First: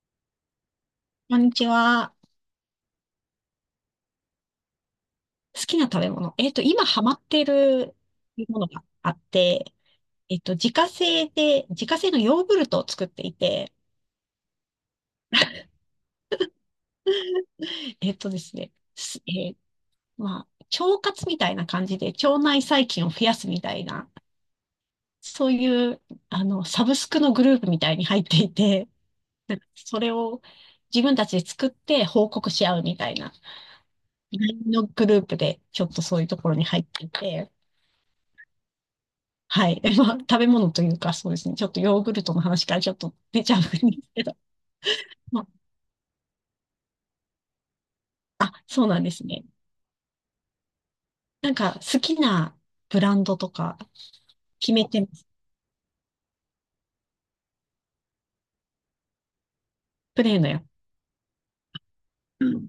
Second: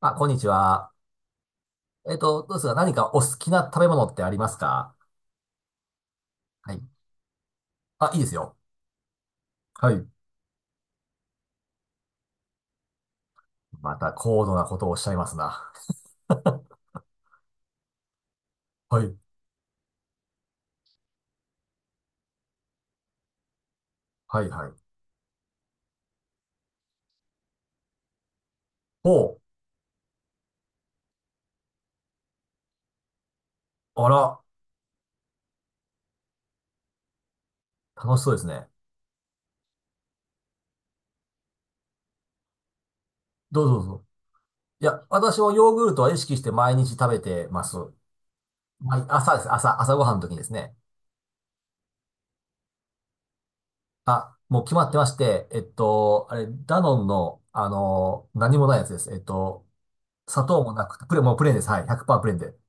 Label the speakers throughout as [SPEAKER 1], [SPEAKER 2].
[SPEAKER 1] あ、こんにちは。
[SPEAKER 2] こんにちは。
[SPEAKER 1] どうですか？何かお好きな食べ物ってありますか？
[SPEAKER 2] 好きな食べ物。
[SPEAKER 1] は
[SPEAKER 2] 今
[SPEAKER 1] い。
[SPEAKER 2] ハマってる
[SPEAKER 1] あ、いいですよ。
[SPEAKER 2] ものがあって、
[SPEAKER 1] はい。
[SPEAKER 2] 自家製のヨーグルトを作っていて、
[SPEAKER 1] また高度なことをおっしゃいますな。
[SPEAKER 2] えっとですね、
[SPEAKER 1] はい。
[SPEAKER 2] すえーまあ、腸活みたいな感じで、腸内細菌を増やすみたいな、
[SPEAKER 1] はい、はい。
[SPEAKER 2] そういう、サブスクのグループみたいに入っていて、
[SPEAKER 1] おう。
[SPEAKER 2] なんかそれを自分たちで作って報告し合うみたいな、
[SPEAKER 1] あ
[SPEAKER 2] ラ
[SPEAKER 1] ら、
[SPEAKER 2] インのグループで、ちょっとそういうところに入っていて、
[SPEAKER 1] 楽しそうですね。
[SPEAKER 2] はい。まあ、食べ物というか、そうですね。ちょっとヨーグルトの話からちょっと出ちゃうん
[SPEAKER 1] どう
[SPEAKER 2] で
[SPEAKER 1] ぞ
[SPEAKER 2] す
[SPEAKER 1] どうぞ。
[SPEAKER 2] けど。
[SPEAKER 1] いや、私
[SPEAKER 2] ま
[SPEAKER 1] もヨーグルトは意識して毎日食べてます。は
[SPEAKER 2] あ、あ、そうなん
[SPEAKER 1] い、
[SPEAKER 2] です
[SPEAKER 1] 朝で
[SPEAKER 2] ね。
[SPEAKER 1] す。朝ごはんの時にですね。
[SPEAKER 2] なんか、好きなブランドとか
[SPEAKER 1] あ、もう
[SPEAKER 2] 決
[SPEAKER 1] 決ま
[SPEAKER 2] め
[SPEAKER 1] って
[SPEAKER 2] て
[SPEAKER 1] ま
[SPEAKER 2] ま
[SPEAKER 1] し
[SPEAKER 2] す？
[SPEAKER 1] て、ダノンの、何もないやつです。
[SPEAKER 2] プレー
[SPEAKER 1] 砂
[SPEAKER 2] のや
[SPEAKER 1] 糖も
[SPEAKER 2] つ。
[SPEAKER 1] なくて、もうプレーンです。はい。100%プ
[SPEAKER 2] う
[SPEAKER 1] レーンで。
[SPEAKER 2] ん、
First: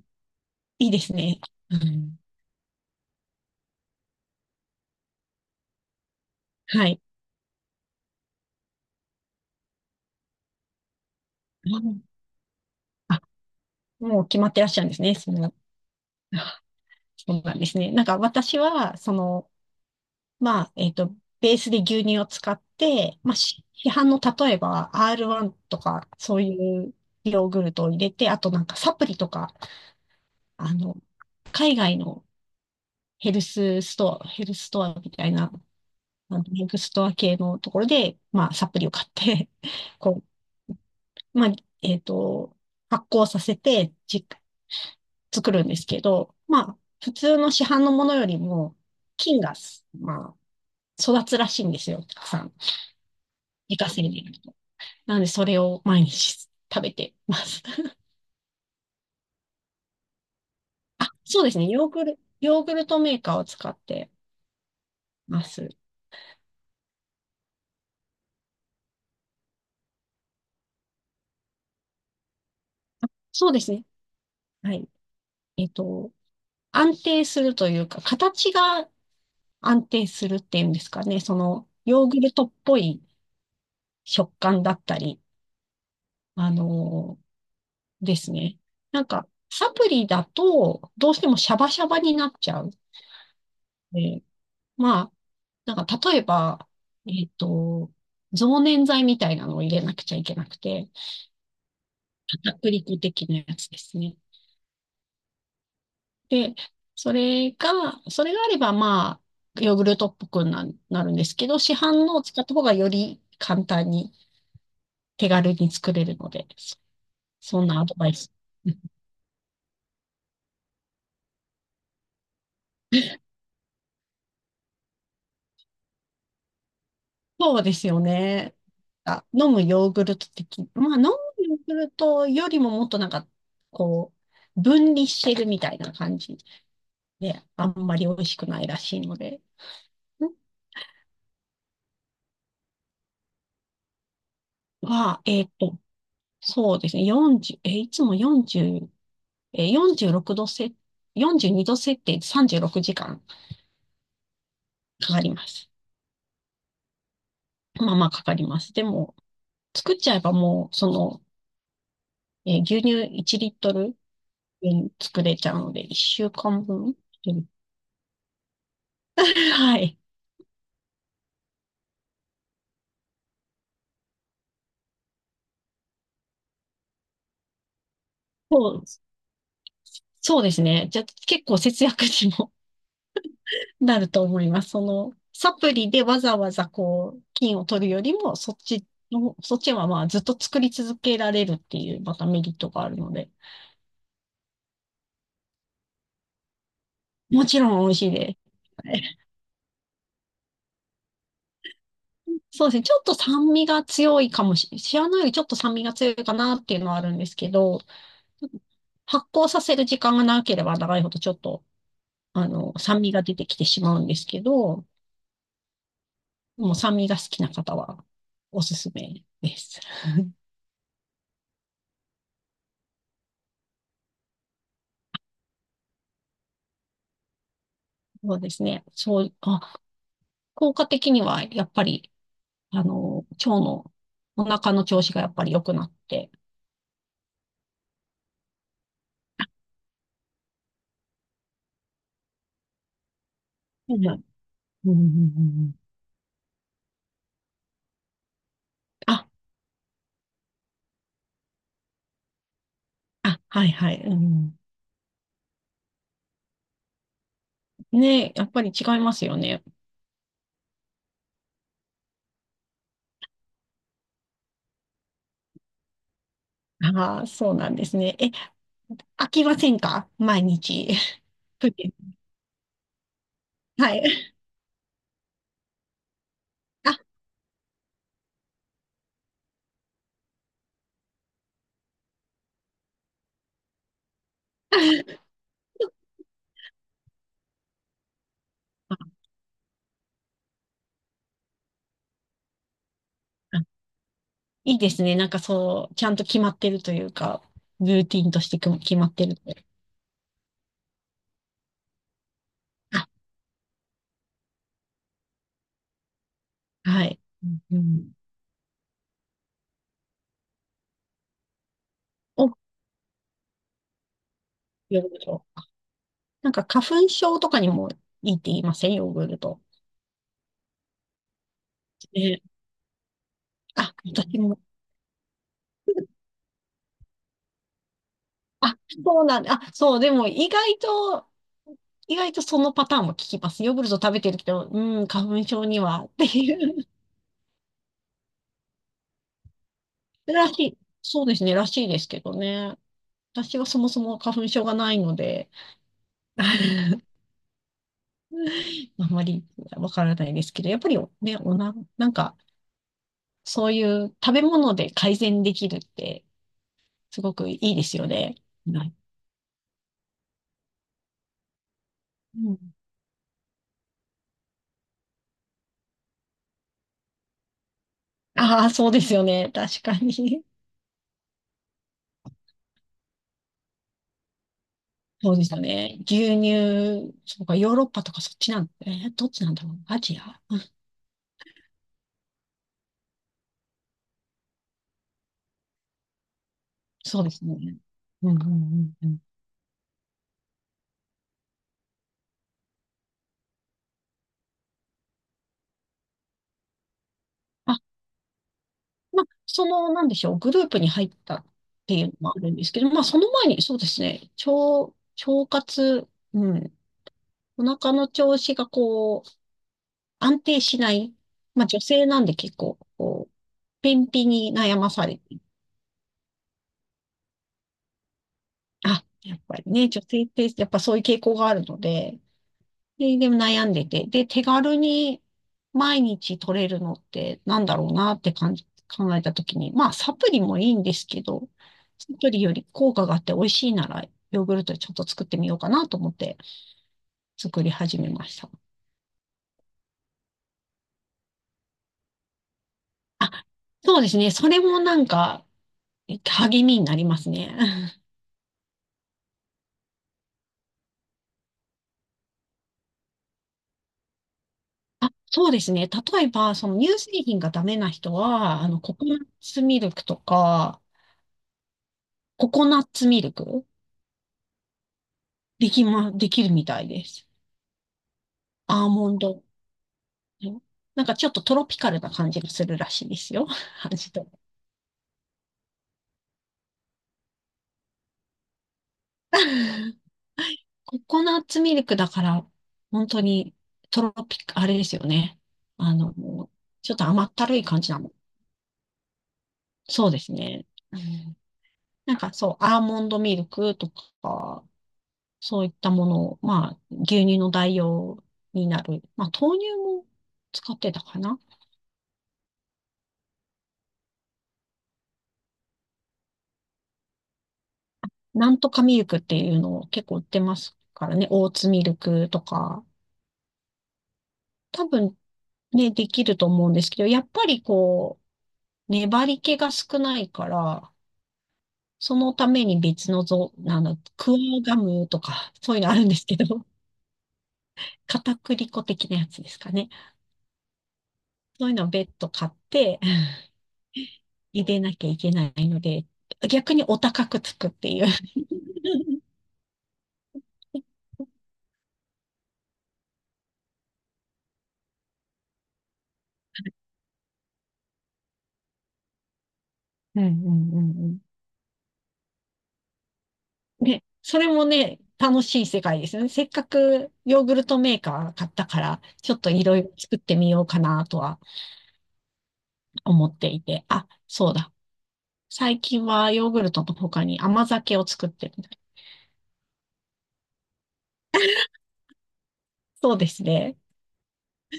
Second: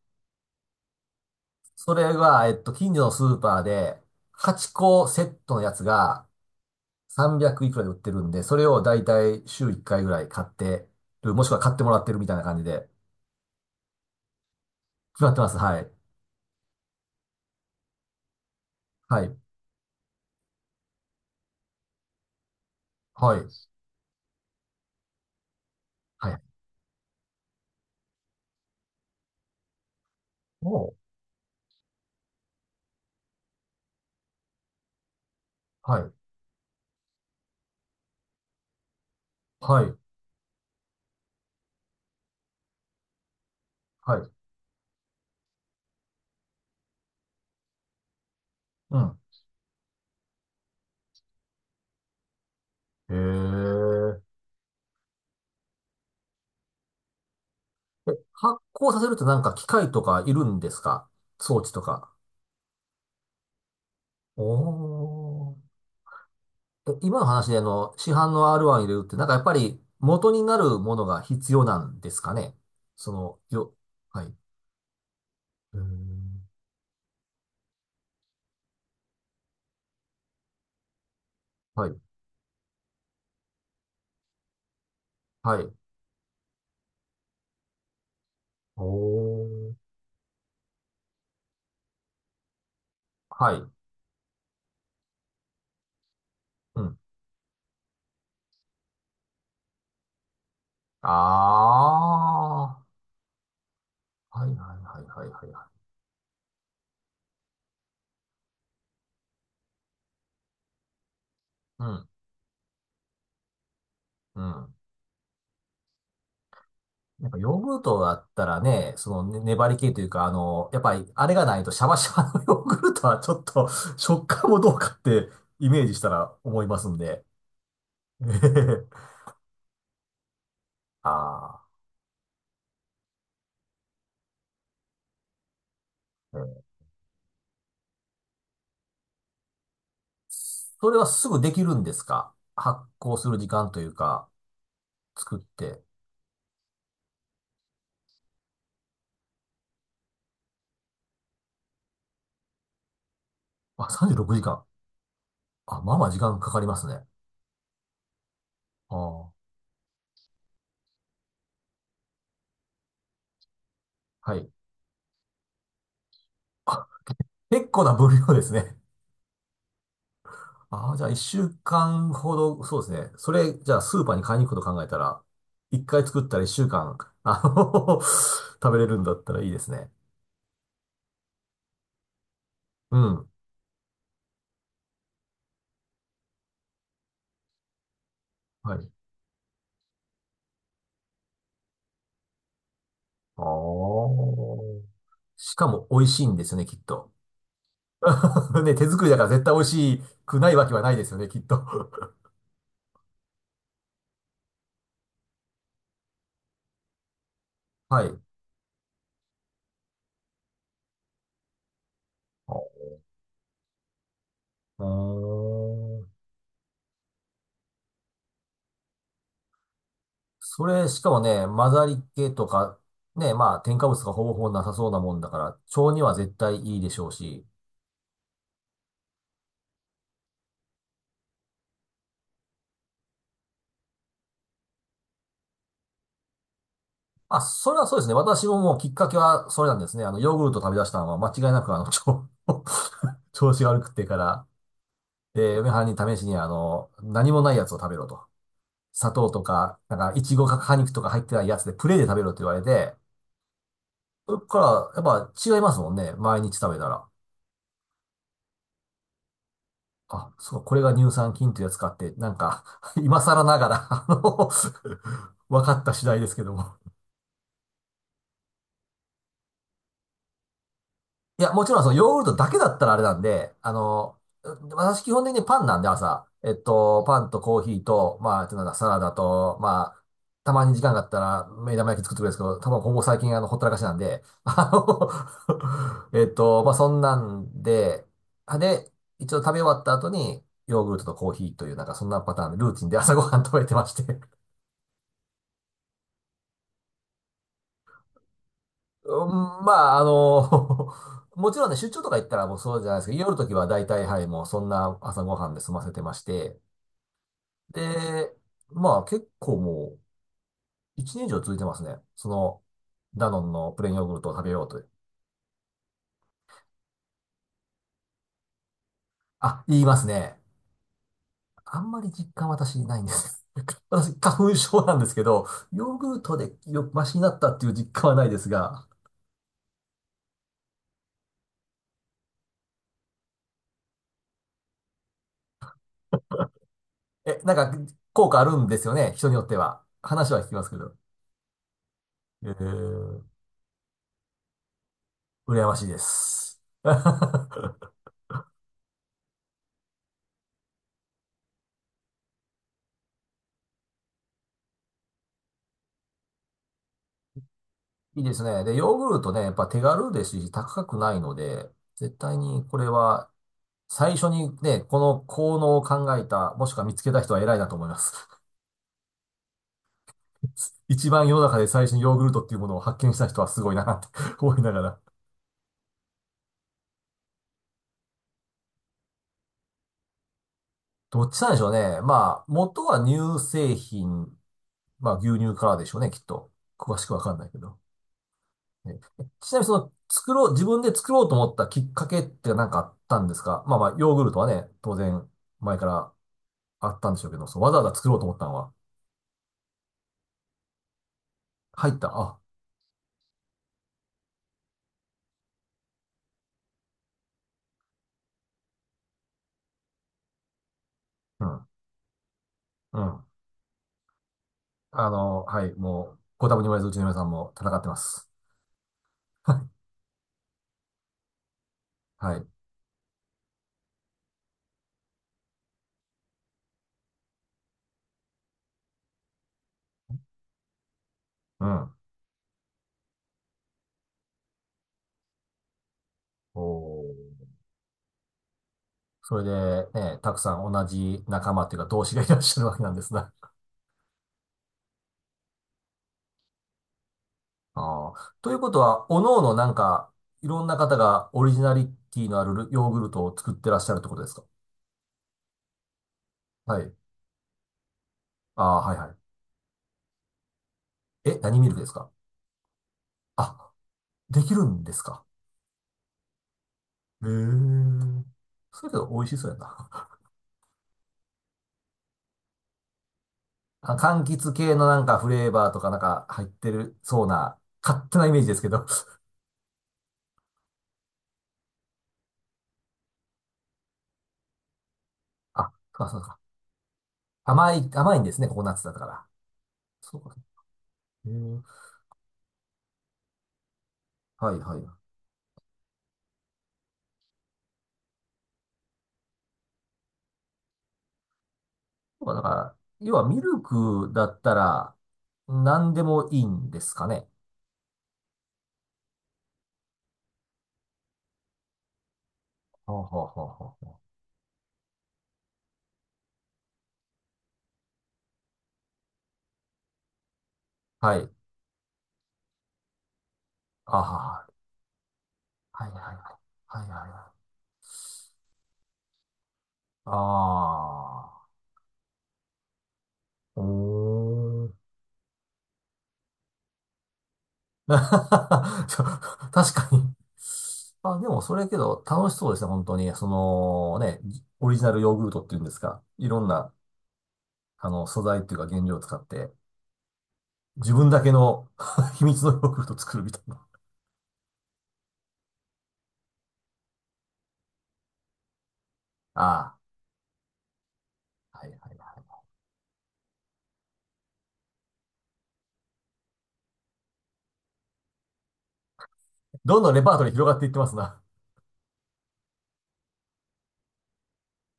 [SPEAKER 2] いいですね。う
[SPEAKER 1] それ
[SPEAKER 2] ん、
[SPEAKER 1] が、近所のスーパーで、8個セットのやつが
[SPEAKER 2] はい。
[SPEAKER 1] 300いくらで売ってるんで、それをだいたい週1回ぐらい買ってる、もしくは買っ
[SPEAKER 2] う
[SPEAKER 1] てもら
[SPEAKER 2] ん、
[SPEAKER 1] ってるみたいな感じで、
[SPEAKER 2] あ、もう決まってらっしゃるんですね。
[SPEAKER 1] 決ま
[SPEAKER 2] そ
[SPEAKER 1] ってま
[SPEAKER 2] の、
[SPEAKER 1] す。はい。
[SPEAKER 2] あ、そうなんですね。なんか、私は、そ
[SPEAKER 1] はい。
[SPEAKER 2] の、まあ、ベースで牛乳を使って、まあ、
[SPEAKER 1] はい。
[SPEAKER 2] 市販の例えば R1 とか、
[SPEAKER 1] は
[SPEAKER 2] そ
[SPEAKER 1] い。
[SPEAKER 2] ういうヨーグルトを入れて、あとなんかサプリとか、あ
[SPEAKER 1] お
[SPEAKER 2] の、
[SPEAKER 1] う。
[SPEAKER 2] 海外のヘルスストアみたいな、
[SPEAKER 1] はい。
[SPEAKER 2] あのヘルスストア系のところで、まあ、サプリを買って
[SPEAKER 1] はい。
[SPEAKER 2] こう、まあ、えっと、発酵させて、
[SPEAKER 1] はい。
[SPEAKER 2] 作るんですけど、まあ、普通の市販のものよりも、
[SPEAKER 1] うん。
[SPEAKER 2] 菌が、まあ、育つらしいんですよ、たくさん。自
[SPEAKER 1] へ
[SPEAKER 2] 家製で。
[SPEAKER 1] え。
[SPEAKER 2] なので、それを毎日食べてます。
[SPEAKER 1] え、発酵させるとなんか機械とかいるんです
[SPEAKER 2] あ、
[SPEAKER 1] か？
[SPEAKER 2] そうで
[SPEAKER 1] 装
[SPEAKER 2] すね。
[SPEAKER 1] 置とか。
[SPEAKER 2] ヨーグルトメーカーを使って
[SPEAKER 1] お
[SPEAKER 2] ま
[SPEAKER 1] ー。
[SPEAKER 2] す。
[SPEAKER 1] え、今の話で市販の R1 入れるって、なんかやっぱり元になるものが必要なんですかね？その、
[SPEAKER 2] そうです
[SPEAKER 1] よ、
[SPEAKER 2] ね。
[SPEAKER 1] はい。う
[SPEAKER 2] はい。えっ
[SPEAKER 1] ー
[SPEAKER 2] と、
[SPEAKER 1] ん。
[SPEAKER 2] 安定するというか、形が安定するっていうんですかね。その、
[SPEAKER 1] はい。
[SPEAKER 2] ヨーグルトっぽい食感だったり、
[SPEAKER 1] はい。
[SPEAKER 2] あのーですね。
[SPEAKER 1] お
[SPEAKER 2] なんか、サ
[SPEAKER 1] ー。
[SPEAKER 2] プリだと、どうしてもシャバシャバになっちゃう。
[SPEAKER 1] はい。
[SPEAKER 2] で、まあ、なんか、例えば、
[SPEAKER 1] うん。
[SPEAKER 2] えっと、増粘剤みたいなのを入れなくちゃいけなくて、
[SPEAKER 1] あ
[SPEAKER 2] 片栗粉的なやつですね。
[SPEAKER 1] ー、はいはいはいはいはいはい。
[SPEAKER 2] で、それが、それがあれば、まあ、ヨーグルトっぽくなるんですけど、市
[SPEAKER 1] う
[SPEAKER 2] 販
[SPEAKER 1] ん。
[SPEAKER 2] のを使った方がより簡単に
[SPEAKER 1] うん。
[SPEAKER 2] 手軽に作れるので、
[SPEAKER 1] やっぱヨー
[SPEAKER 2] そん
[SPEAKER 1] グル
[SPEAKER 2] なアド
[SPEAKER 1] ト
[SPEAKER 2] バ
[SPEAKER 1] だ
[SPEAKER 2] イ
[SPEAKER 1] っ
[SPEAKER 2] ス。
[SPEAKER 1] たら
[SPEAKER 2] うん、
[SPEAKER 1] ね、そのね、粘り気というか、やっぱりあれがないとシャバシャバのヨーグルトはちょっと 食感もどうかってイメージしたら思いますんで。
[SPEAKER 2] そうですよ
[SPEAKER 1] えへ
[SPEAKER 2] ね。
[SPEAKER 1] へ、
[SPEAKER 2] あ、飲むヨーグルト的、まあ、飲むヨ
[SPEAKER 1] あ
[SPEAKER 2] ーグルトよりももっとなんか、こう、分離してるみたいな感じ
[SPEAKER 1] ー
[SPEAKER 2] で、あんまり美味しくないらしいので、ん、
[SPEAKER 1] それはすぐできるんですか？発行する時間というか、
[SPEAKER 2] は、
[SPEAKER 1] 作っ
[SPEAKER 2] えっと、
[SPEAKER 1] て。
[SPEAKER 2] そうですね、40、え、いつも40、えー46度せ、42度設定で36時間
[SPEAKER 1] あ、36時間。
[SPEAKER 2] かかります。
[SPEAKER 1] あ、まあまあ時間かかりますね。
[SPEAKER 2] まあまあかかります。で
[SPEAKER 1] あ
[SPEAKER 2] も、
[SPEAKER 1] あ、
[SPEAKER 2] 作っちゃえばもう、その、えー牛乳1リットル
[SPEAKER 1] はい。
[SPEAKER 2] 分作れちゃうので、1週間
[SPEAKER 1] あ、
[SPEAKER 2] 分。うん、
[SPEAKER 1] 結構な分量ですね。
[SPEAKER 2] はい。
[SPEAKER 1] ああ、じゃあ1週間ほど、そうですね。それ、じゃあスーパーに買いに行くこと考えたら、1回作ったら1週間、
[SPEAKER 2] そ
[SPEAKER 1] 食べ
[SPEAKER 2] う、
[SPEAKER 1] れるんだったらいいですね。
[SPEAKER 2] そうですね。じゃあ結構節約にも
[SPEAKER 1] うん。
[SPEAKER 2] なると思います。その、サプリでわざわざこう、菌を取るよりも、
[SPEAKER 1] はい。
[SPEAKER 2] そっちはまあずっと作り続けられるっていう、またメリットがあるので、
[SPEAKER 1] ああ。しかも美味しいんですよね、きっと。
[SPEAKER 2] もちろん美味しいで
[SPEAKER 1] ね、手
[SPEAKER 2] す。
[SPEAKER 1] 作りだから絶対美味しくないわけはないですよね、きっと。
[SPEAKER 2] そうですね。ちょっと酸味が強いかもしれない。シアノよりちょっと酸味が強いかなっていうのはあるんですけど、
[SPEAKER 1] はい。
[SPEAKER 2] 発酵させる時間が長ければ長いほどちょっと、酸味が出てきてしまうんですけ
[SPEAKER 1] あ
[SPEAKER 2] ど、
[SPEAKER 1] ー
[SPEAKER 2] もう酸味が好きな方はおすすめです。
[SPEAKER 1] それ、しかもね、混ざり気とか、ね、まあ、添加物がほぼほぼなさそうなもんだから、腸には絶対いいでしょうし。
[SPEAKER 2] そうですね。そう、あ、効果的にはやっぱり、腸の、お腹の調子がやっぱり良くなって。
[SPEAKER 1] あ、それはそうですね。私ももうきっかけはそれなんですね。ヨーグルト食べ出したのは間違いなく腸、調子が悪くっ
[SPEAKER 2] はい
[SPEAKER 1] てか
[SPEAKER 2] はい、
[SPEAKER 1] ら。
[SPEAKER 2] うんうんう
[SPEAKER 1] で、
[SPEAKER 2] んう
[SPEAKER 1] 嫁はん
[SPEAKER 2] ん、
[SPEAKER 1] に試しに何もないやつを食べろと。砂
[SPEAKER 2] あ、
[SPEAKER 1] 糖とか、なんか、いちごか果肉とか入ってないやつでプレーで食べろって言われて、
[SPEAKER 2] あ、はいはい。う
[SPEAKER 1] それか
[SPEAKER 2] ん、
[SPEAKER 1] ら、やっぱ違いますもんね。毎日食べたら。
[SPEAKER 2] ね、やっぱり違いますよね。
[SPEAKER 1] あ、そう、これが乳酸菌というやつかって、なんか、今更ながら、分かった次第ですけども。
[SPEAKER 2] ああ、そうなんですね。え、飽きませんか毎日？
[SPEAKER 1] いや、も
[SPEAKER 2] プ
[SPEAKER 1] ちろん
[SPEAKER 2] リ
[SPEAKER 1] そ
[SPEAKER 2] ン、
[SPEAKER 1] のヨーグルトだけだったらあれなんで、
[SPEAKER 2] はい。
[SPEAKER 1] 私基本的にパンなんで朝、
[SPEAKER 2] あ、
[SPEAKER 1] パンとコーヒーと、まあ、あとなんだ、サラダと、まあ、たまに時間があったら目玉焼き作ってくれるんですけど、多分ほぼ最近ほったらかしなんで、まあそんなんで、で、
[SPEAKER 2] あ
[SPEAKER 1] 一応食べ終わった後に、ヨーグルトとコーヒーという、なんかそんなパターンでルーティンで朝ごはん食べて
[SPEAKER 2] あ、
[SPEAKER 1] まして、
[SPEAKER 2] いいですね。なんかそう、ちゃんと決まってるというか、ルーティンとしてく決まっ
[SPEAKER 1] う
[SPEAKER 2] てるの
[SPEAKER 1] ん、
[SPEAKER 2] で。
[SPEAKER 1] まあ、もちろんね、出張とか行ったらもうそうじゃないです
[SPEAKER 2] あ、
[SPEAKER 1] けど、夜の時は大体、はい、もうそんな朝ごはんで済ませてまして、
[SPEAKER 2] はい。うんうん、
[SPEAKER 1] で、まあ結構もう1年以上続いてますね。そ
[SPEAKER 2] お、
[SPEAKER 1] の、ダノンのプレーンヨーグルトを食べようという。
[SPEAKER 2] ヨーグルト。なんか花粉症とかにもいいって言いませんヨーグルト？
[SPEAKER 1] あ、言いますね。あんまり実
[SPEAKER 2] ね、
[SPEAKER 1] 感私ないんです。
[SPEAKER 2] あ、
[SPEAKER 1] 私、花
[SPEAKER 2] 私
[SPEAKER 1] 粉
[SPEAKER 2] も。
[SPEAKER 1] 症なんですけど、ヨーグルトでマシになったっていう実感はないです
[SPEAKER 2] あ、
[SPEAKER 1] が、
[SPEAKER 2] そうなんだ。あ、そう、でも意外と、意外とそのパターンも聞きます。ヨーグルト食べてるけど、うん、花粉症にはっていう。
[SPEAKER 1] え、なんか効果あるんですよね、人によっては。話は
[SPEAKER 2] ら
[SPEAKER 1] 聞き
[SPEAKER 2] し
[SPEAKER 1] ますけ
[SPEAKER 2] い。
[SPEAKER 1] ど。
[SPEAKER 2] そうですね、らしいですけどね。
[SPEAKER 1] え、
[SPEAKER 2] 私はそもそも花粉症がないので、
[SPEAKER 1] 羨ましいで
[SPEAKER 2] あ
[SPEAKER 1] す。
[SPEAKER 2] まりわからないですけど、やっぱりね、なんか、そういう食べ物で改善できるって、すごくいいですよ
[SPEAKER 1] いいで
[SPEAKER 2] ね。
[SPEAKER 1] すね。で、
[SPEAKER 2] は
[SPEAKER 1] ヨ
[SPEAKER 2] い。
[SPEAKER 1] ーグルトね、やっぱ手軽ですし、高くないので、絶対
[SPEAKER 2] うん、
[SPEAKER 1] にこれは、最初にね、この効能を考えた、もしくは見つけた人は偉いなと思います。
[SPEAKER 2] ああ、そうですよね。確かに。
[SPEAKER 1] 一番世の中で最初にヨーグルトっていうものを発見した人はすごいなって 思いながら。
[SPEAKER 2] そうですよね。牛乳、そうか、ヨーロッパとかそっちなん、どっちなんだろう。アジア？
[SPEAKER 1] どっちなんでしょうね。まあ、元は乳製品、まあ牛乳からでしょうね、きっと。詳しくわ
[SPEAKER 2] そうで
[SPEAKER 1] かん
[SPEAKER 2] す
[SPEAKER 1] ない
[SPEAKER 2] ね。
[SPEAKER 1] けど。
[SPEAKER 2] うんうんう ん
[SPEAKER 1] ね、
[SPEAKER 2] うん。
[SPEAKER 1] ちなみに作ろう、自分で作ろうと思ったきっかけって何かあったんですか？まあまあ、ヨーグルトはね、当然、前からあったんでしょうけど、そう、わざわざ作ろうと思ったのは、
[SPEAKER 2] まあ、その、なんでしょう、グループに入ったっ
[SPEAKER 1] 入
[SPEAKER 2] て
[SPEAKER 1] っ
[SPEAKER 2] いう
[SPEAKER 1] た、
[SPEAKER 2] のも
[SPEAKER 1] あ、
[SPEAKER 2] あるんですけど、まあ、その前に、そうですね、腸活、うん、お腹の調子がこう、安定しない。
[SPEAKER 1] う
[SPEAKER 2] ま
[SPEAKER 1] ん、
[SPEAKER 2] あ、女性なんで結構、
[SPEAKER 1] うん。
[SPEAKER 2] こう、便秘に悩まされて、
[SPEAKER 1] はい、もう、ご多分に言われず、うちの皆さんも戦ってます。
[SPEAKER 2] あ、やっ ぱ
[SPEAKER 1] は
[SPEAKER 2] り
[SPEAKER 1] い、
[SPEAKER 2] ね、女性ってやっぱそういう傾向があるので、
[SPEAKER 1] はい、
[SPEAKER 2] でも悩んでて。で、手軽に毎日取れるのってなんだろうなって感じ、考えたときに、まあサプリもいいんですけど、
[SPEAKER 1] うん。
[SPEAKER 2] サプリより効果があって美味しいなら、ヨーグルトちょっと作ってみようかなと思って
[SPEAKER 1] おー。
[SPEAKER 2] 作り始めました。
[SPEAKER 1] それで、ね、たくさん同じ仲間っていうか、同志がいらっしゃるわけなんですが。
[SPEAKER 2] あ、そうですね。それもなんか励みになりますね。
[SPEAKER 1] ああ。ということは、おのおのなんか、いろんな方がオリジナリティのあるヨーグルトを作ってらっしゃるってことですか？
[SPEAKER 2] あ、そうですね。例えば、そ
[SPEAKER 1] は
[SPEAKER 2] の
[SPEAKER 1] い。
[SPEAKER 2] 乳製品がダメな人は、
[SPEAKER 1] ああー、は
[SPEAKER 2] コ
[SPEAKER 1] い
[SPEAKER 2] コ
[SPEAKER 1] は
[SPEAKER 2] ナッ
[SPEAKER 1] い。
[SPEAKER 2] ツミルクとか、
[SPEAKER 1] え、何ミルクですか？
[SPEAKER 2] ココナッツミルク、
[SPEAKER 1] あ、できるんですか？
[SPEAKER 2] できるみたいで
[SPEAKER 1] へ
[SPEAKER 2] す。
[SPEAKER 1] え。
[SPEAKER 2] ア
[SPEAKER 1] そ
[SPEAKER 2] ー
[SPEAKER 1] れけど
[SPEAKER 2] モン
[SPEAKER 1] 美味し
[SPEAKER 2] ド。
[SPEAKER 1] そうやな。
[SPEAKER 2] なんかちょっとトロピカルな感じがするらしいですよ。
[SPEAKER 1] あ、
[SPEAKER 2] 味
[SPEAKER 1] 柑
[SPEAKER 2] と。
[SPEAKER 1] 橘系のなんかフレーバーとかなんか入ってるそうな、勝手なイメージですけど。
[SPEAKER 2] ココナッツミルクだから、本当にトロピカ、あれですよね。
[SPEAKER 1] あ、
[SPEAKER 2] あ
[SPEAKER 1] そうか
[SPEAKER 2] の、
[SPEAKER 1] そうか。
[SPEAKER 2] ちょっと甘ったるい
[SPEAKER 1] 甘
[SPEAKER 2] 感
[SPEAKER 1] い、
[SPEAKER 2] じなの。
[SPEAKER 1] 甘いんですね、ココナッツだから。
[SPEAKER 2] そう
[SPEAKER 1] そ
[SPEAKER 2] で
[SPEAKER 1] う
[SPEAKER 2] す
[SPEAKER 1] か。
[SPEAKER 2] ね。う
[SPEAKER 1] へえ。
[SPEAKER 2] ん、なんかそう、アーモンドミルクと
[SPEAKER 1] はい
[SPEAKER 2] か、
[SPEAKER 1] はい。そ
[SPEAKER 2] そういったものを、まあ、牛乳の代用になる。まあ、豆乳も使ってたかな。
[SPEAKER 1] うか、だから、要はミルクだったら何でもいいんですかね。
[SPEAKER 2] なんとかミルクっていうのを結構売ってますからね。オーツミルクとか。
[SPEAKER 1] はあはあはあは
[SPEAKER 2] 多分ね、できると思うんですけど、やっぱりこう、粘り気が少ないから、
[SPEAKER 1] あ。はい。
[SPEAKER 2] そのために別のぞ、なんだ、
[SPEAKER 1] あは
[SPEAKER 2] クワ
[SPEAKER 1] は、
[SPEAKER 2] ガムとか、そういう
[SPEAKER 1] は
[SPEAKER 2] の
[SPEAKER 1] い
[SPEAKER 2] あ
[SPEAKER 1] はい
[SPEAKER 2] るん
[SPEAKER 1] はい。
[SPEAKER 2] ですけど、
[SPEAKER 1] はいはいはい。
[SPEAKER 2] 片栗粉的なやつですかね。
[SPEAKER 1] ああ。
[SPEAKER 2] そういうのを別途買って、
[SPEAKER 1] お
[SPEAKER 2] 入
[SPEAKER 1] ー。
[SPEAKER 2] れなきゃいけないので、逆にお高くつくっ ていう。
[SPEAKER 1] 確かに。あ、でもそれけど楽しそうですね、本当に。そのね、オリジナルヨーグルトっていうんですか。いろんな、素材っていうか原料を使って、
[SPEAKER 2] うんうんう
[SPEAKER 1] 自
[SPEAKER 2] んう
[SPEAKER 1] 分
[SPEAKER 2] ん。
[SPEAKER 1] だけの 秘密のヨーグルトを作るみたいな。
[SPEAKER 2] ね、それもね、楽しい世界ですよね。せっかくヨーグルトメーカー買ったから、ちょっとい
[SPEAKER 1] あ
[SPEAKER 2] ろいろ作ってみようかなとは
[SPEAKER 1] あ、はいはいはい。
[SPEAKER 2] 思っていて、あ、そうだ。最近はヨーグルトの他に甘酒を作ってるみたい。
[SPEAKER 1] どんどんレパートリー広がっていってますな。
[SPEAKER 2] そうですね。